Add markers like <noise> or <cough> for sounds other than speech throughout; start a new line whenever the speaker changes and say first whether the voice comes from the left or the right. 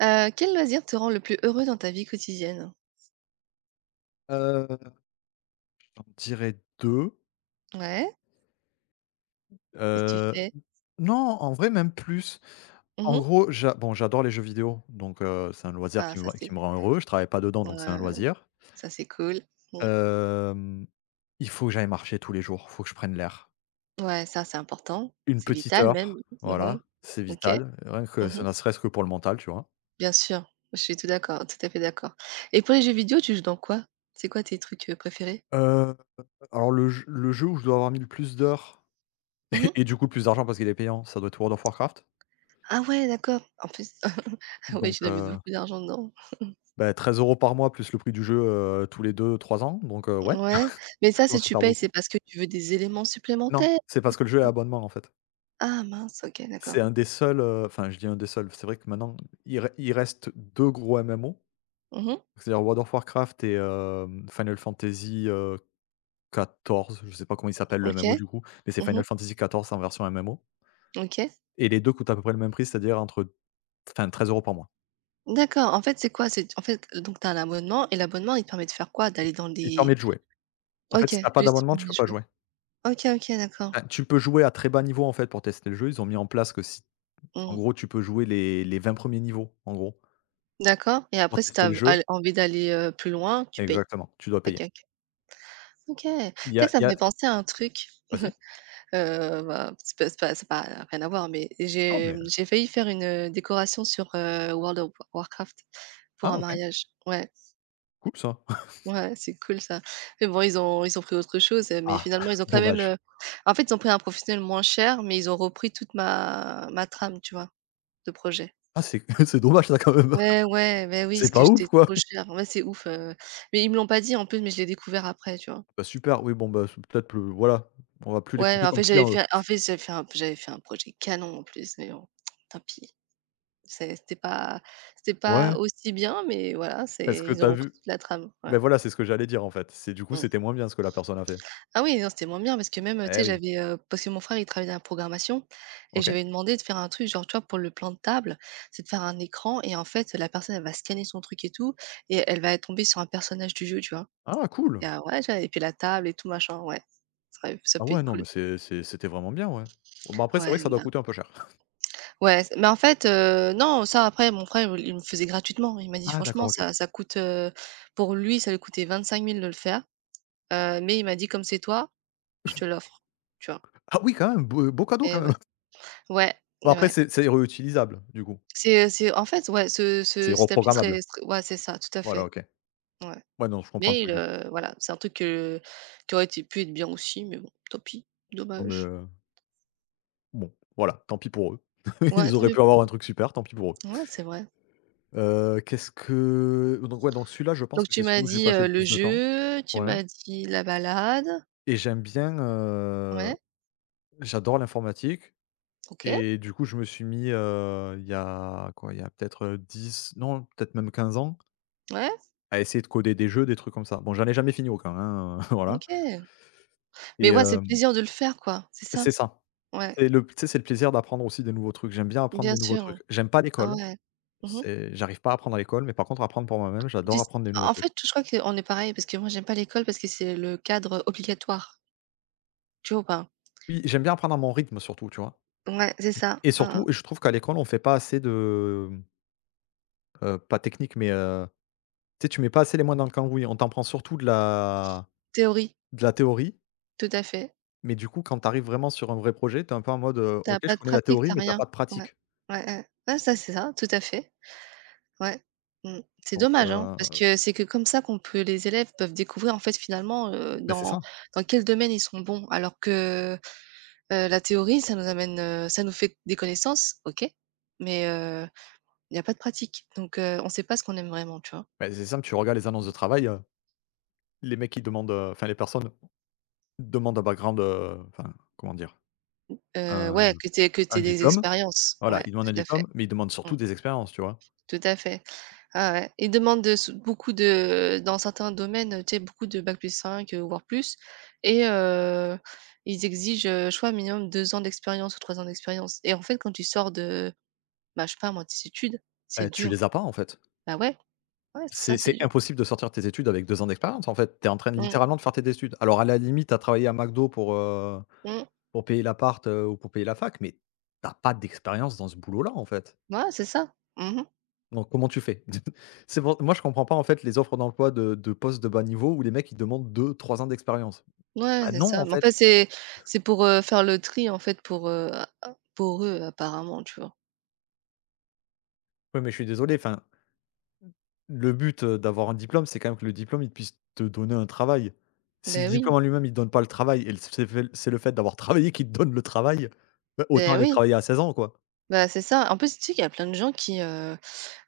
right: Quel loisir te rend le plus heureux dans ta vie quotidienne?
left: Heu, J'en dirais deux.
right: Ouais, qu'est-ce que tu
left: heu,
right: fais?
left: non, en vrai même plus. En
right: Mmh.
left: gros, j'a bon, j'adore les jeux vidéo, donc c'est un loisir
right: Ah
left: qui me
right: ça
left: rend qui
right: c'est
left: me rend heureux. Je travaille pas dedans,
right: ouais, ouais,
left: donc c'est un
right: ouais,
left: loisir.
right: ça c'est cool. Mmh.
left: Hem, il faut que j'aille marcher tous les jours, faut que je prenne l'air.
right: Ouais, ça c'est important,
left: Une
right: c'est
left: petite
right: vital même.
left: heure,
right: Mmh.
left: voilà, c'est
right: OK.
left: vital, rien que
right: Mmh.
left: ça ne serait-ce que pour le mental, tu vois?
right: Bien sûr, je suis tout d'accord, tout à fait d'accord. Et pour les jeux vidéo, tu joues dans quoi? C'est quoi tes trucs, préférés?
left: Heu, alors le jeu où je dois avoir mis le plus d'heures <laughs>
right: Mmh.
left: et du coup le plus d'argent parce qu'il est payant, ça doit être World of Warcraft,
right: Ah ouais, d'accord. En plus, <laughs> ah ouais,
left: donc
right: tu dois mettre beaucoup d'argent dedans.
left: bah, 13 euros par mois plus le prix du jeu, tous les deux trois ans, donc ouais, ça
right: Ouais, mais ça, si
left: commence à
right: tu
left: faire
right: payes, c'est
left: beaucoup.
right: parce que tu veux des éléments
left: Non,
right: supplémentaires?
left: c'est parce que le jeu est à abonnement, en fait.
right: Ah mince, OK, d'accord.
left: C'est un des seuls, enfin, je dis un des seuls, c'est vrai que maintenant il reste 2 gros MMO,
right: Mmh.
left: c'est-à-dire World of Warcraft et Final Fantasy, 14, je sais pas comment il s'appelle le MMO
right: OK.
left: du coup, mais c'est Final
right: Mmh.
left: Fantasy 14 en version MMO
right: OK.
left: et les 2 coûtent à peu près le même prix, c'est-à-dire entre enfin 13 euros par mois.
right: D'accord, en fait, c'est quoi? C'est en fait, donc tu as un abonnement et l'abonnement, il te permet de faire quoi?
left: Il
right: D'aller dans
left: il te
right: des...
left: permet de jouer. En fait,
right: OK,
left: si t'as pas
right: juste, il te
left: d'abonnement, tu
right: permet
left: peux
right: de
left: pas
right: jouer.
left: jouer.
right: OK, OK, d'accord.
left: Enfin, tu peux jouer à très bas niveau, en fait, pour tester le jeu. Ils ont mis en place que si en
right: Mmh.
left: gros, tu peux jouer les 20 premiers niveaux, en gros,
right: D'accord, et après,
left: pour
right: si tu
left: tester
right: as
left: le jeu.
right: al envie d'aller, plus loin, tu payes?
left: Exactement, tu dois
right: OK,
left: payer.
right: OK. OK. Tu sais
left: Il y
right: que
left: a
right: ça
left: il y
right: me
left: a
right: fait penser à un truc,
left: vas-y.
right: <laughs> bah, c'est pas rien à voir, mais
left: Non,
right: j'ai,
left: mais
right: mmh, j'ai failli faire une, décoration sur, World of Warcraft pour
left: ah
right: un
left: OK,
right: mariage. Ouais.
left: cool ça. <laughs>
right: Ouais, c'est cool ça. Mais bon, ils ont pris autre chose, mais
left: Ah,
right: finalement, ils
left: <laughs>
right: ont quand même,
left: dommage.
right: heu, en fait, ils ont pris un professionnel moins cher, mais ils ont repris toute ma trame, tu vois, de projet.
left: Ah, c'est <laughs> c'est dommage ça, quand même.
right: Ouais,
left: <laughs>
right: ouais, ben oui,
left: C'est
right: parce que
left: pas ouf,
right: j'étais
left: quoi.
right: trop cher. Ouais, c'est ouf, mais ils me l'ont pas dit en plus, mais je l'ai découvert après, tu vois?
left: Bah, super, oui, bon, bah, c'est peut-être plus. Voilà, on va plus les
right: Ouais,
left: compter
right: en
left: comme
right: fait, j'avais
left: clients, eux.
right: fait en fait, j'avais fait un projet canon en plus, mais bon, tant pis. C'est c'était pas c'était pas
left: Ouais,
right: aussi bien, mais voilà,
left: est-ce
right: c'est
left: que
right: ils ont
left: t'as
right: repris
left: vu?
right: toute la trame, ouais.
left: Beh, voilà, c'est ce que j'allais dire, en fait. C'est du coup,
right: Mmh.
left: c'était moins bien ce que la personne a fait.
right: Ah oui, non, c'était moins bien parce que même, tu
left: Eh
right: sais,
left: oui.
right: parce que mon frère, il travaillait dans la programmation, et
left: OK.
right: j'avais demandé de faire un truc, genre, tu vois, pour le plan de table, c'est de faire un écran, et en fait, la personne, elle va scanner son truc et tout, et elle va tomber sur un personnage du jeu, tu vois?
left: Ah
right: Et
left: cool!
right: ah ouais, j'ai et puis la table et tout machin, ouais. Ça
left: Ah
right: peut
left: ouais,
right: être
left: non,
right: cool.
left: mais c'est c'était vraiment bien, ouais. Bon, bah, après, c'est
right: Ouais,
left: vrai que ça doit
right: là,
left: coûter un peu cher.
right: ouais, c mais en fait, non, ça... après mon frère, il me faisait gratuitement. Il m'a dit:
left: Ah
right: «Franchement,
left: d'accord, OK.
right: ça coûte» pour lui, ça lui coûtait 25000 de le faire, mais il m'a dit: «Comme c'est toi, je te l'offre», tu vois?
left: Ah oui, quand même, beau beau cadeau,
right: Et
left: quand
right: ouais.
left: même.
right: Ouais,
left: Bon après
right: ouais.
left: c'est réutilisable du coup?
right: C'est en fait, ouais, ce
left: C'est
right: ce cette appli serait
left: reprogrammable?
right: serait ouais, c'est ça, tout à
left: Voilà
right: fait,
left: OK.
right: ouais.
left: Ouais non, je comprends le
right: Mais
left: truc du coup.
right: voilà, c'est un truc, que qui aurait été pu être bien aussi, mais bon, tant pis,
left: Non mais,
right: dommage.
left: bon voilà, tant pis pour eux. <laughs>
right: Ouais,
left: Ils
right: tant
left: auraient
right: pis
left: pu
right: pour
left: avoir un
right: eux.
left: truc super, tant pis pour eux.
right: Ouais, c'est vrai.
left: Qu'est-ce que donc Ouais, donc celui-là je pense
right: Donc
left: que
right: tu
left: c'est
right: m'as
left: celui où j'ai
right: dit,
left: passé
right: heu,
left: le
right: le
left: plus de temps.
right: jeu, tu
left: Ouais
right: m'as dit la balade.
left: et j'aime bien,
right: Ouais,
left: j'adore l'informatique
right: OK,
left: et du coup je me suis mis, il y a quoi? Il y a peut-être, 10 non peut-être même 15 ans
right: ouais,
left: à essayer de coder des jeux, des trucs comme ça. Bon j'en ai jamais fini aucun, hein, <laughs> voilà
right: OK. Mais
left: et
right: ouais, c'est le
left: hem
right: plaisir de le faire, quoi, c'est
left: c'est
right: ça?
left: ça.
right: Ouais,
left: C'est le Tu sais, c'est le plaisir d'apprendre aussi des nouveaux trucs. J'aime bien apprendre
right: bien
left: des nouveaux
right: sûr.
left: trucs. J'aime pas
right: Ah
left: l'école,
right: ouais. Mmh.
left: c'est j'arrive pas à apprendre à l'école, mais par contre apprendre pour moi-même,
right: Tu
left: j'adore
right: s
left: apprendre des nouveaux
right: en
left: trucs.
right: fait, je crois qu'on est pareil parce que moi, j'aime pas l'école parce que c'est le cadre obligatoire. Tu vois ou pas?
left: Oui, j'aime bien apprendre à mon rythme surtout, tu vois?
right: Ouais, c'est ça.
left: Et
right: Mmh.
left: surtout, je trouve qu'à l'école, on fait pas assez de, pas technique, mais, tu sais, tu mets pas assez les mains dans le cambouis. On t'apprend surtout de la
right: Théorie,
left: de la théorie,
right: tout à fait.
left: mais du coup, quand t'arrives vraiment sur un vrai projet, t'es un peu en mode,
right: Tu as
left: «OK, je
right: pas de
left: connais la
right: pratique, tu
left: théorie,
right: as
left: mais t'as
right: rien.
left: pas de
right: Ouais.
left: pratique».
right: Ouais, ouais. Ouais, ça, c'est ça, tout à fait. Ouais. Mmh. C'est
left: Donc,
right: dommage, hein, parce que c'est que comme ça qu'on peut les élèves peuvent découvrir, en fait, finalement,
left: beh, c'est
right: dans
left: ça.
right: quel domaine ils sont bons. Alors que, la théorie, ça nous fait des connaissances, OK, mais, il y a pas de pratique. Donc, on ne sait pas ce qu'on aime vraiment, tu vois?
left: Ben c'est simple, tu regardes les annonces de travail, les mecs qui demandent, enfin les personnes demande un background, enfin, comment dire? Un
right: Ouais, que tu que
left: un
right: tu des
left: diplôme.
right: expériences.
left: Voilà,
right: Ouais,
left: il demande un
right: tout à fait.
left: diplôme, mais il demande
right: Mmh,
left: surtout des expériences, tu vois?
right: tout à fait. Ah ouais, ils demandent de sou beaucoup de dans certains domaines, tu sais, beaucoup de bac plus cinq, voire plus, et ils exigent, je crois, minimum 2 ans d'expérience ou 3 ans d'expérience, et en fait, quand tu sors de, bah, je sais pas moi, tes études, c'est
left: Beh, tu
right: dur.
left: les as pas, en fait.
right: Bah ouais, ouais, c'est ça,
left: C'est
right: c'est
left: c'est
right: dur.
left: impossible de sortir tes études avec 2 ans d'expérience, en fait. Tu es en train de
right: Mmh,
left: littéralement de faire tes études. Alors à la limite, tu as travaillé à McDo pour,
right: mmh,
left: pour payer l'appart, ou pour payer la fac, mais t'as pas d'expérience dans ce boulot-là, en fait.
right: ouais, c'est ça. Mmh.
left: Donc comment tu fais? <laughs> C'est pour Moi je comprends pas, en fait, les offres d'emploi de postes de bas niveau où les mecs ils demandent 2, 3 ans d'expérience.
right: Ouais,
left: Bah
right: c'est
left: non,
right: ça.
left: en
right: Mais en
left: fait.
right: fait, c'est pour, faire le tri, en fait, pour, a a pour eux apparemment, tu vois?
left: Oui, mais je suis désolé, enfin, le but, d'avoir un diplôme, c'est quand même que le diplôme, il puisse te donner un travail. Si le
right: Ben oui,
left: diplôme en lui-même, il te donne pas le travail et le c'est fait c'est le fait d'avoir <laughs> travaillé qui te donne le travail, bah, autant
right: ben
left: aller
right: oui,
left: travailler à 16 ans, quoi.
right: bah, c'est ça. En plus, tu sais qu'il y a plein de gens qui, heu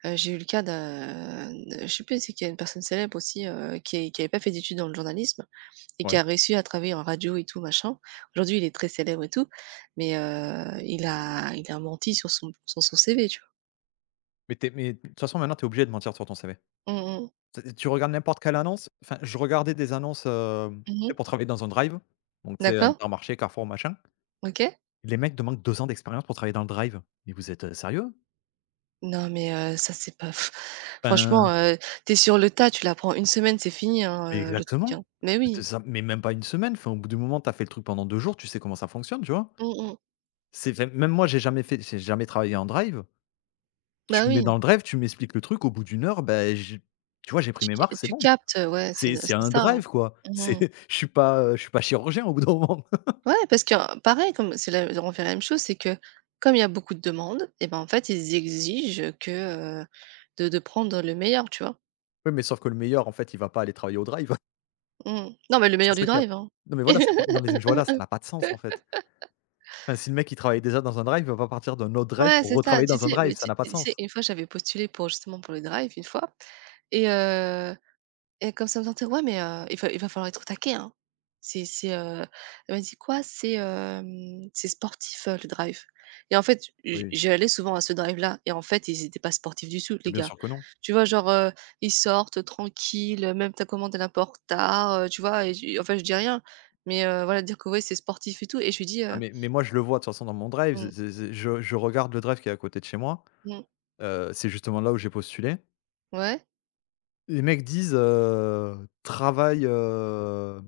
right: Heu, J'ai eu le cas d'un je sais plus, c'est qu'il y a une personne célèbre aussi, qui n'avait pas fait d'études dans le journalisme et qui
left: Ouais.
right: a réussi à travailler en radio et tout machin. Aujourd'hui, il est très célèbre et tout, mais il a menti sur son CV, tu
left: Mais tu mais de toute façon maintenant tu es obligé de mentir sur ton CV.
right: vois? Mmh mh.
left: Tu regardes n'importe quelle annonce? Enfin, je regardais des annonces, tu sais,
right: Mmh.
left: pour travailler dans un drive, donc tu sais,
right: D'accord,
left: Intermarché, Carrefour, machin.
right: OK.
left: Les mecs demandent 2 ans d'expérience pour travailler dans le drive. Mais vous êtes, sérieux?
right: Non, mais ça c'est pas, pff, franchement,
left: Enfin
right: heu, tu, sur le tas, tu l'apprends une semaine, c'est fini,
left: mais
right: hein, le truc, hein.
left: exactement.
right: Mais
left: C'était
right: oui.
left: ça mais même pas une semaine, enfin, au bout du moment, tu as fait le truc pendant 2 jours, tu sais comment ça fonctionne, tu vois?
right: Mmh mh.
left: C'est enfin, même moi, j'ai jamais travaillé en drive.
right: Bah
left: Tu me mets
right: oui,
left: dans le drive, tu m'expliques le truc, au bout d'1 heure, ben, j'ai tu vois, j'ai pris
right: tu
left: mes
right: ca
left: marques, c'est
right: tu
left: bon.
right: captes, ouais, c'est
left: C'est
right: c'est
left: un
right: ça, hein.
left: drive, quoi. C'est
right: Mmh.
left: <laughs> je suis pas chirurgien au bout d'un moment.
right: Ouais, parce que, pareil, comme c'est la on fait la même chose, c'est que comme il y a beaucoup de demandes, et ben, en fait, ils exigent que, de prendre le meilleur, tu vois?
left: Oui, mais sauf que le meilleur, en fait, il va pas aller travailler au drive.
right: Mmh. Non, mais le
left: C'est
right: meilleur du
left: ça qui a
right: drive, hein.
left: Non mais voilà, c'est pas non
right: <laughs>
left: mais voilà, ça n'a pas de sens en fait. Enfin, si le mec il travaille déjà dans un drive, il va pas partir d'un autre drive
right: Ouais,
left: pour
right: c'est ça.
left: retravailler
right: Tu
left: dans un
right: sais,
left: drive,
right: mais
left: ça
right: tu
left: n'a pas de
right: tu sais,
left: sens.
right: une fois, j'avais postulé pour, justement, pour le drive, une fois, et euh, et comme ça me sentait... ouais, mais il va falloir être au taquet, hein. C'est c'est, heu, elle m'a dit: «Quoi? C'est sportif, le drive», et en fait,
left: Oui.
right: j'y souvent à ce drive-là, et en fait, ils étaient pas sportifs du tout,
left: Mais
right: les
left: bien
right: gars.
left: sûr que non.
right: Tu vois, genre, ils sortent tranquilles, même ta commande, elle apporte tard, tu vois? Et j en fait, je dis rien, mais voilà, dire que, ouais, c'est sportif et tout, et je lui dis:
left: Ah mais moi je le vois de toute façon dans mon drive,
right: «Mmh,
left: c'est je regarde le drive qui est à côté de chez moi,
right: mmh,
left: c'est justement là où j'ai postulé.
right: ouais,
left: Les mecs disent, travail,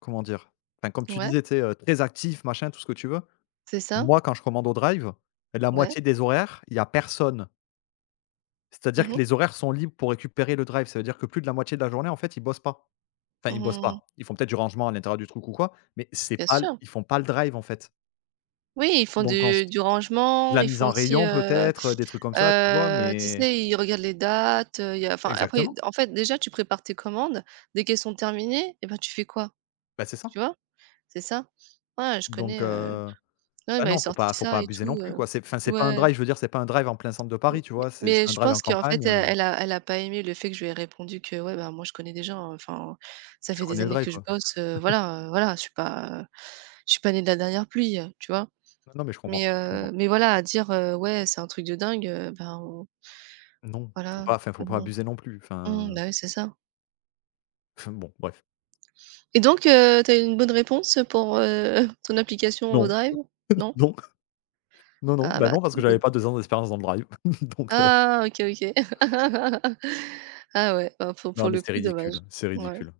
left: comment dire? Enfin comme tu
right: ouais,
left: disais, tu sais, très actif, machin, tout ce que tu veux.
right: c'est ça,
left: Moi, quand je commande au drive, la
right: ouais,
left: moitié des horaires, il y a personne. C'est-à-dire
right: mmh
left: que
right: mh,
left: les horaires sont libres pour récupérer le drive. Ça veut dire que plus de la moitié de la journée, en fait, ils bossent pas. Enfin, ils bossent
right: mmh
left: pas. Ils font peut-être du rangement à l'intérieur du truc ou quoi, mais c'est
right: bien
left: pas l
right: sûr».
left: ils font pas le drive, en fait.
right: Oui, ils font
left: Donc en s
right: du
left: De
right: rangement,
left: la
right: ils
left: mise
right: font
left: en
right: aussi,
left: rayon
right: heu
left: peut-être, des trucs comme ça, tu vois?
right: Heu, tu
left: Mais
right: sais, ils regardent les dates, il y a enfin après,
left: exactement,
right: en fait, déjà tu prépares tes commandes, dès qu'elles sont terminées, et ben, tu fais quoi?
left: bah, c'est ça.
right: Tu vois? C'est ça. Ouais, je
left: Donc
right: connais, ouais, elle
left: ah
right: m'avait
left: non, faut
right: sorti
left: pas faut pas
right: ça et
left: abuser
right: tout,
left: non plus,
right: heu,
left: quoi. C'est enfin, c'est pas un
right: ouais,
left: drive, je veux dire, c'est pas un drive en plein centre de
right: mais
left: Paris, tu vois? C'est un
right: je
left: drive en
right: pense qu'en fait,
left: campagne,
right: heu, elle a pas aimé le fait que je lui ai répondu que: «Ouais, bah, moi, je connais déjà, hein, enfin, ça
left: tu
right: fait des
left: connais le
right: années que
left: drive,
right: je
left: quoi.
right: bosse, voilà, voilà, je suis pas née de la dernière pluie», tu vois?
left: Non, non, mais je
right: Mais
left: comprends, je
right: heu,
left: comprends.
right: mais voilà, à dire: «Ouais, c'est un truc de dingue», ben,
left: Non, faut
right: voilà,
left: pas enfin,
right: heu,
left: faut pas
right: non.
left: abuser non plus,
right: Mmh,
left: enfin
right: bah, oui, c'est ça.
left: enfin, <laughs> bon, bref.
right: Et donc, tu... une bonne réponse pour, <laughs> ton application au
left: Non,
right: Drive?
left: <laughs>
right: Non?
left: non. Non, non,
right: Ah
left: bah,
right: bah,
left: non parce que j'avais
right: donc,
left: pas 2 ans d'expérience dans le drive <laughs> donc
right: ah, OK, OK. <laughs> Ah ouais, bah, pour
left: non mais
right: le coup,
left: c'est
right: dommage.
left: ridicule, c'est
right: Ouais.
left: ridicule.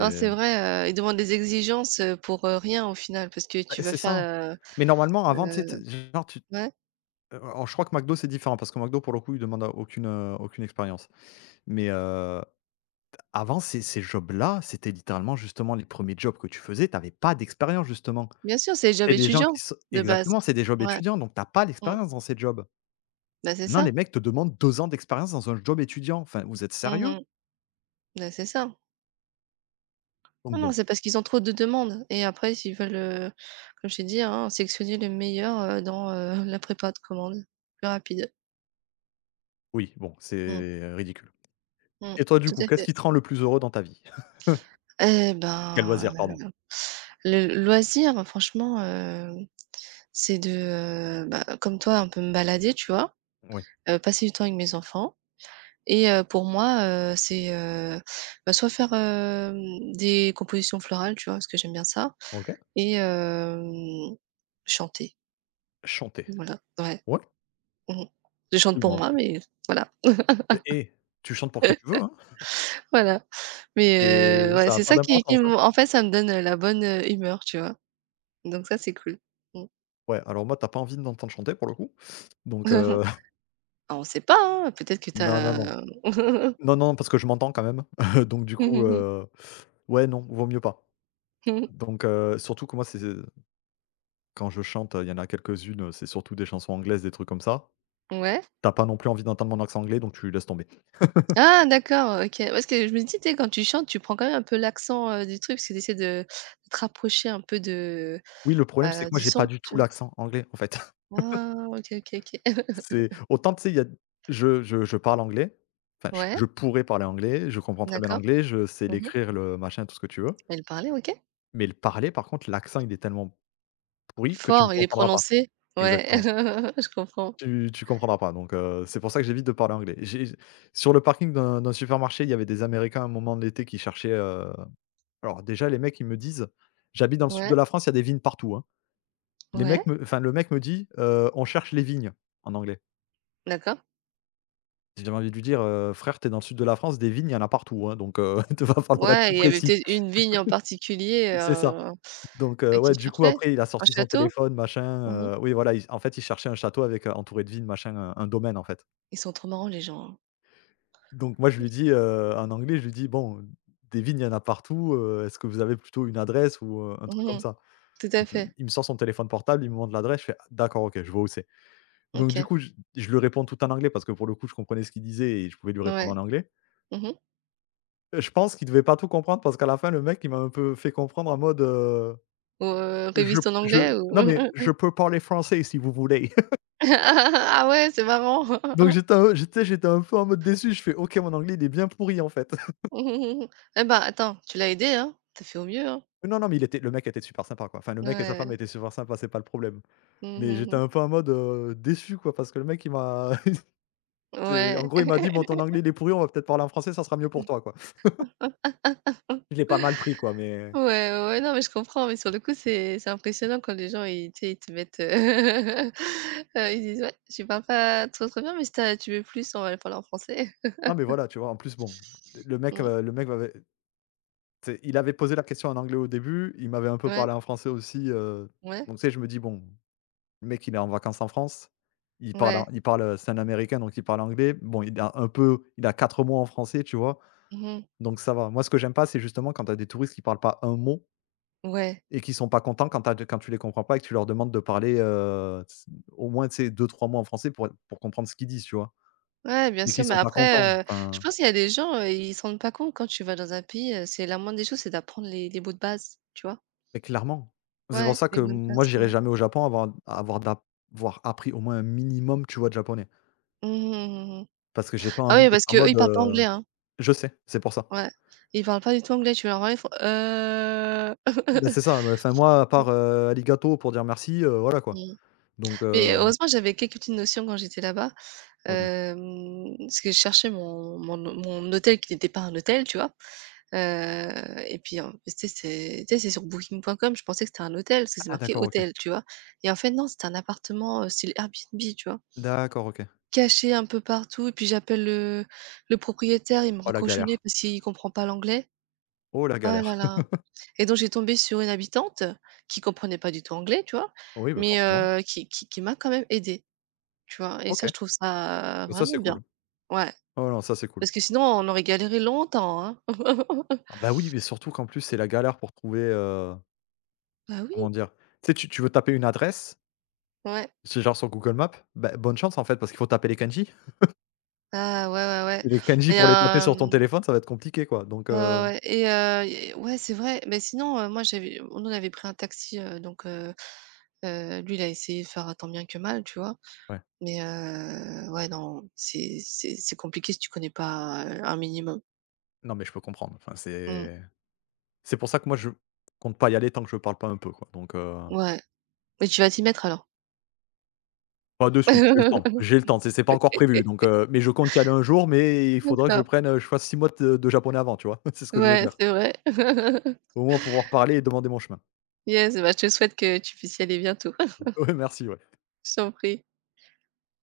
right: Non, c'est vrai, ils demandent des exigences, pour, rien au final parce que
left: bah,
right: tu vas
left: c'est
right: faire,
left: ça.
right: la.
left: Mais normalement avant tu sais tu
right: Le
left: genre tu
right: Ouais,
left: alors je crois que McDo c'est différent parce que McDo pour le coup ils demandent a aucune, aucune expérience. Mais avant ces jobs là, c'était littéralement justement les premiers jobs que tu faisais, tu avais pas d'expérience justement.
right: bien sûr, c'est les jobs
left: C'est des gens
right: étudiants
left: qui se
right: de base.
left: Exactement, c'est des jobs
right: Ouais,
left: étudiants donc tu as pas
right: mmh,
left: l'expérience dans ces jobs.
right: bah, c'est
left: Maintenant les
right: ça.
left: mecs te demandent 2 ans d'expérience dans un job étudiant. Enfin, vous êtes sérieux?
right: Mmh. Bah, c'est ça. Non,
left: Donc
right: non,
left: bon,
right: c'est parce qu'ils ont trop de demandes, et après s'ils veulent, comme je t'ai dit, hein, sélectionner le meilleur, dans, la prépa de commande, plus rapide.
left: oui, bon,
right: Mmh,
left: c'est ridicule.
right: mmh,
left: Et toi, du
right: tout
left: coup,
right: à
left: qu'est-ce
right: fait.
left: qui te rend le plus heureux dans ta vie?
right: Eh ben,
left: Quel loisir, pardon?
right: le loisir, franchement, c'est de, bah, comme toi, un peu me balader, tu vois?
left: Oui.
right: Passer du temps avec mes enfants, et pour moi, c'est, bah, soit faire, des compositions florales, tu vois? Parce que j'aime bien ça,
left: OK.
right: et chanter,
left: Chanter.
right: voilà, ouais.
left: Ouais.
right: Mmh. Je chante
left: Oui, mais
right: pour
left: en
right: moi,
left: plus
right: mais voilà,
left: mais tu chantes pour qui tu veux, hein.
right: voilà. Mais
left: C'est
right: ouais,
left: ça a
right: c'est
left: pas
right: ça qui
left: d'importance, hein.
right: me en fait, ça me donne, la bonne, humeur, tu vois? Donc ça, c'est cool. Mmh.
left: Ouais, alors moi, tu as pas envie de m'entendre chanter pour le coup, donc
right: <laughs>
left: <laughs>
right: Ah, on sait pas, hein, peut-être que tu
left: non, non, non.
right: as...
left: Non, non, parce que je m'entends quand même, <laughs> donc du coup,
right: <laughs>
left: ouais, non, vaut mieux pas. Donc surtout que moi, c'est quand je chante, il y en a quelques-unes, c'est surtout des chansons anglaises, des trucs comme ça.
right: ouais?
left: Tu as pas non plus envie d'entendre mon accent anglais, donc tu laisses tomber.
right: Ah d'accord, OK. Parce que je me dis, tu sais, quand tu chantes, tu prends quand même un peu l'accent, du truc, parce que tu essaies de te rapprocher un peu de,
left: Oui, le problème, c'est
right: bah,
left: que moi,
right: du
left: j'ai pas
right: son,
left: du
right: tu
left: tout
right: vois?
left: l'accent anglais, en fait.
right: Ah, OK, OK, OK. <laughs>
left: C'est autant, tu sais, il y a je parle anglais, enfin, je
right: Ouais,
left: je pourrais parler anglais, je comprends très bien
right: d'accord.
left: l'anglais, je sais
right: Mmh mh.
left: l'écrire, le machin, tout ce que tu veux.
right: Elle parlait, OK.
left: Mais le parler, par contre, l'accent, il est tellement pourri que tu ne me
right: Fort, il est
left: comprendras pas.
right: prononcé. Ouais,
left: Exactement.
right: <laughs> je comprends.
left: Tu comprendras pas, donc c'est pour ça que j'évite de parler anglais. J'ai Sur le parking d'un supermarché, il y avait des Américains, à un moment de l'été, qui cherchaient, alors déjà, les mecs, ils me disent j'habite dans le sud
right: Ouais.
left: de la France, il y a des vignes partout, hein. Les mecs
right: Ouais,
left: me enfin, le mec me dit, «On cherche les vignes», en anglais.
right: d'accord.
left: J'ai envie de lui dire, «Frère, t'es dans le sud de la France, des vignes, il y en a partout, hein, donc <laughs> il va falloir être
right: Ouais,
left: plus
right: il y avait
left: précis».
right: peut-être une vigne en particulier,
left: C'est ça.
right: heu,
left: Donc
right: à qui
left: ouais, du coup,
right: cherchait?
left: après, il a
right: Un
left: sorti son
right: château?
left: téléphone, machin,
right: Mmh.
left: oui, voilà, il en fait, il cherchait un château avec, entouré de vignes, machin, un domaine, en fait.
right: Ils sont trop marrants les gens, hein.
left: Donc moi, je lui dis, en anglais, je lui dis: «Bon, des vignes, il y en a partout, est-ce que vous avez plutôt une adresse?» ou un truc comme
right: Mmh.
left: ça.
right: Tout à
left: Donc l
right: fait.
left: il me sort son téléphone portable, il me montre l'adresse, je fais: «Ah d'accord, OK, je vois où c'est». Donc du
right: OK.
left: coup, je lui réponds tout en anglais parce que, pour le coup, je comprenais ce qu'il disait et je pouvais lui répondre
right: Ouais.
left: en anglais.
right: Mmh.
left: Je pense qu'il devait pas tout comprendre parce qu'à la fin, le mec, il m'a un peu fait comprendre en mode,
right: Ou, révise ton
left: Je
right: anglais ou
left: Non mais je
right: <laughs>
left: peux parler français si vous voulez». <laughs>
right: ah ouais, c'est marrant.
left: Donc
right: <laughs>
left: j'étais un peu en mode déçu, je fais: «OK, mon anglais, il est bien pourri, en fait». <laughs>
right: Mmh. Mmh. Eh ben, attends, tu l'as aidé, hein. T'as fait au mieux, hein.
left: Non, non, mais il était le mec était super sympa, quoi. Enfin, le mec et sa femme
right: Ouais.
left: étaient super sympas, c'est pas le problème. Mais j'étais
right: Mmh.
left: un peu en mode, déçu, quoi, parce que le mec, il m'a <laughs> c'est en
right: Ouais.
left: gros, il m'a dit: «Bon, ton anglais, il est pourri, on va peut-être parler en français, ça sera mieux pour toi»,
right: <laughs>
left: quoi. Je l'ai pas mal pris, quoi, mais
right: Ouais, ouais, ouais, non, mais je comprends, mais sur le coup, c'est impressionnant quand les gens, ils, tu sais, ils te mettent, <laughs> ils disent: «Ouais, tu parles pas trop, trop bien, mais si tu veux plus, on va parler en français». <laughs>
left: non, mais voilà, tu vois? En plus, bon, le mec,
right: Mmh.
left: heu, le mec m'avait tu sais, il avait posé la question en anglais au début, il m'avait un peu
right: Ouais,
left: parlé en français aussi,
right: ouais,
left: donc tu sais, je me dis: «Bon, le mec, il est en vacances en France, il parle en
right: ouais.
left: il parle, c'est un américain, donc il parle anglais. Bon, il a 4 mots en français», tu vois?
right: Mmh.
left: Donc ça va. Moi, ce que j'aime pas, c'est justement quand tu as des touristes qui parlent pas un mot
right: Ouais.
left: et qui sont pas contents quand tu les comprends pas et que tu leur demandes de parler, au moins, tu sais, 2-3 mots en français pour comprendre ce qu'ils disent, tu vois?
right: Ouais, bien
left: Et qui
right: sûr, mais
left: sont pas contents,
right: après, je
left: enfin
right: pense qu'il y a des gens, ils se rendent pas compte quand tu vas dans un pays, c'est la moindre des choses, c'est d'apprendre les mots de base, tu vois?
left: mais clairement. C'est pour
right: Ouais,
left: ça
right: les
left: que
right: mots de
left: moi,
right: base.
left: j'irai
right: Mmh.
left: jamais au Japon avant avoir d'a avoir appris au moins un minimum, tu vois, de japonais.
right: Mmh mh, mmh mmh.
left: Parce que j'ai pas
right: Ah
left: envie
right: oui,
left: d'être
right: parce
left: en
right: qu'eux, ils
left: mode,
right: parlent pas anglais, hein.
left: je sais, c'est pour ça.
right: Ouais. Ils parlent pas du tout anglais, tu vas leur parler, ils font».
left: Ben
right: Mmh.
left: c'est ça,
right: <laughs>
left: bah, enfin moi, à part, arigato pour dire merci, voilà quoi. Donc
right: Mais heureusement, j'avais quelques petites notions quand j'étais là-bas,
left: OK.
right: hem, parce que je cherchais mon hôtel qui n'était pas un hôtel, tu vois? Heu et puis, en tu sais, c'est... tu sais, c'est sur booking.com, je pensais que c'était un hôtel, parce que c'est
left: Ah
right: marqué
left: d'accord, OK.
right: «hôtel», tu vois? Et en fait, non, c'était un appartement, style Airbnb, tu vois?
left: D'accord, OK.
right: Caché un peu partout, et puis j'appelle le propriétaire, il me
left: Oh la
right: raccroche au nez
left: galère.
right: parce qu'il comprend pas l'anglais.
left: Oh la
right: Ah
left: galère.
right: là là, et donc j'ai tombé sur une habitante qui comprenait pas du tout anglais, tu vois?
left: Oui, bah,
right: Mais
left: forcément.
right: qui m'a quand même aidée. Tu vois? Et ça,
left: OK.
right: je trouve ça
left: Bah, ça
right: vraiment
left: c'est
right: bien.
left: cool.
right: Ouais,
left: Oh non, ça c'est cool.
right: parce que sinon on aurait galéré longtemps, hein. <laughs>
left: Ah bah, oui, mais surtout qu'en plus, c'est la galère pour trouver,
right: Bah oui,
left: comment dire? Tu sais, tu veux taper une adresse,
right: ouais.
left: c'est genre sur Google Maps, bah, bonne chance en fait parce qu'il faut taper les kanji.
right: Ah ouais, ouais, ouais,
left: Les kanji
right: et
left: pour les taper sur ton téléphone, ça va être compliqué, quoi, donc
right: ouais, ouais, ouais, et ouais, c'est vrai. Mais sinon, moi, j'avais on en avait pris un taxi, donc lui, il a essayé de faire tant bien que mal, tu vois?
left: ouais.
right: Mais ouais, non, c'est compliqué si tu connais pas, un minimum.
left: Non, mais je peux comprendre, enfin,
right: Mmh,
left: c'est pour ça que moi, je compte pas y aller tant que je parle pas un peu, quoi, donc
right: ouais. Mais tu vas t'y mettre alors.
left: pas de suite,
right: <laughs>
left: j'ai le temps, c'est pas encore prévu, donc mais je compte y aller un jour, mais il faudra que je
right: D'accord.
left: prenne, heu, je fasse 6 mois de japonais avant, tu vois? <laughs> C'est ce que je veux
right: Ouais,
left: dire.
right: c'est vrai. <laughs>
left: Au moins pouvoir parler et demander mon chemin.
right: Yes, bah, je te souhaite que tu puisses y aller bientôt. <laughs>
left: <laughs> Ouais, merci, ouais.
right: Je t'en prie.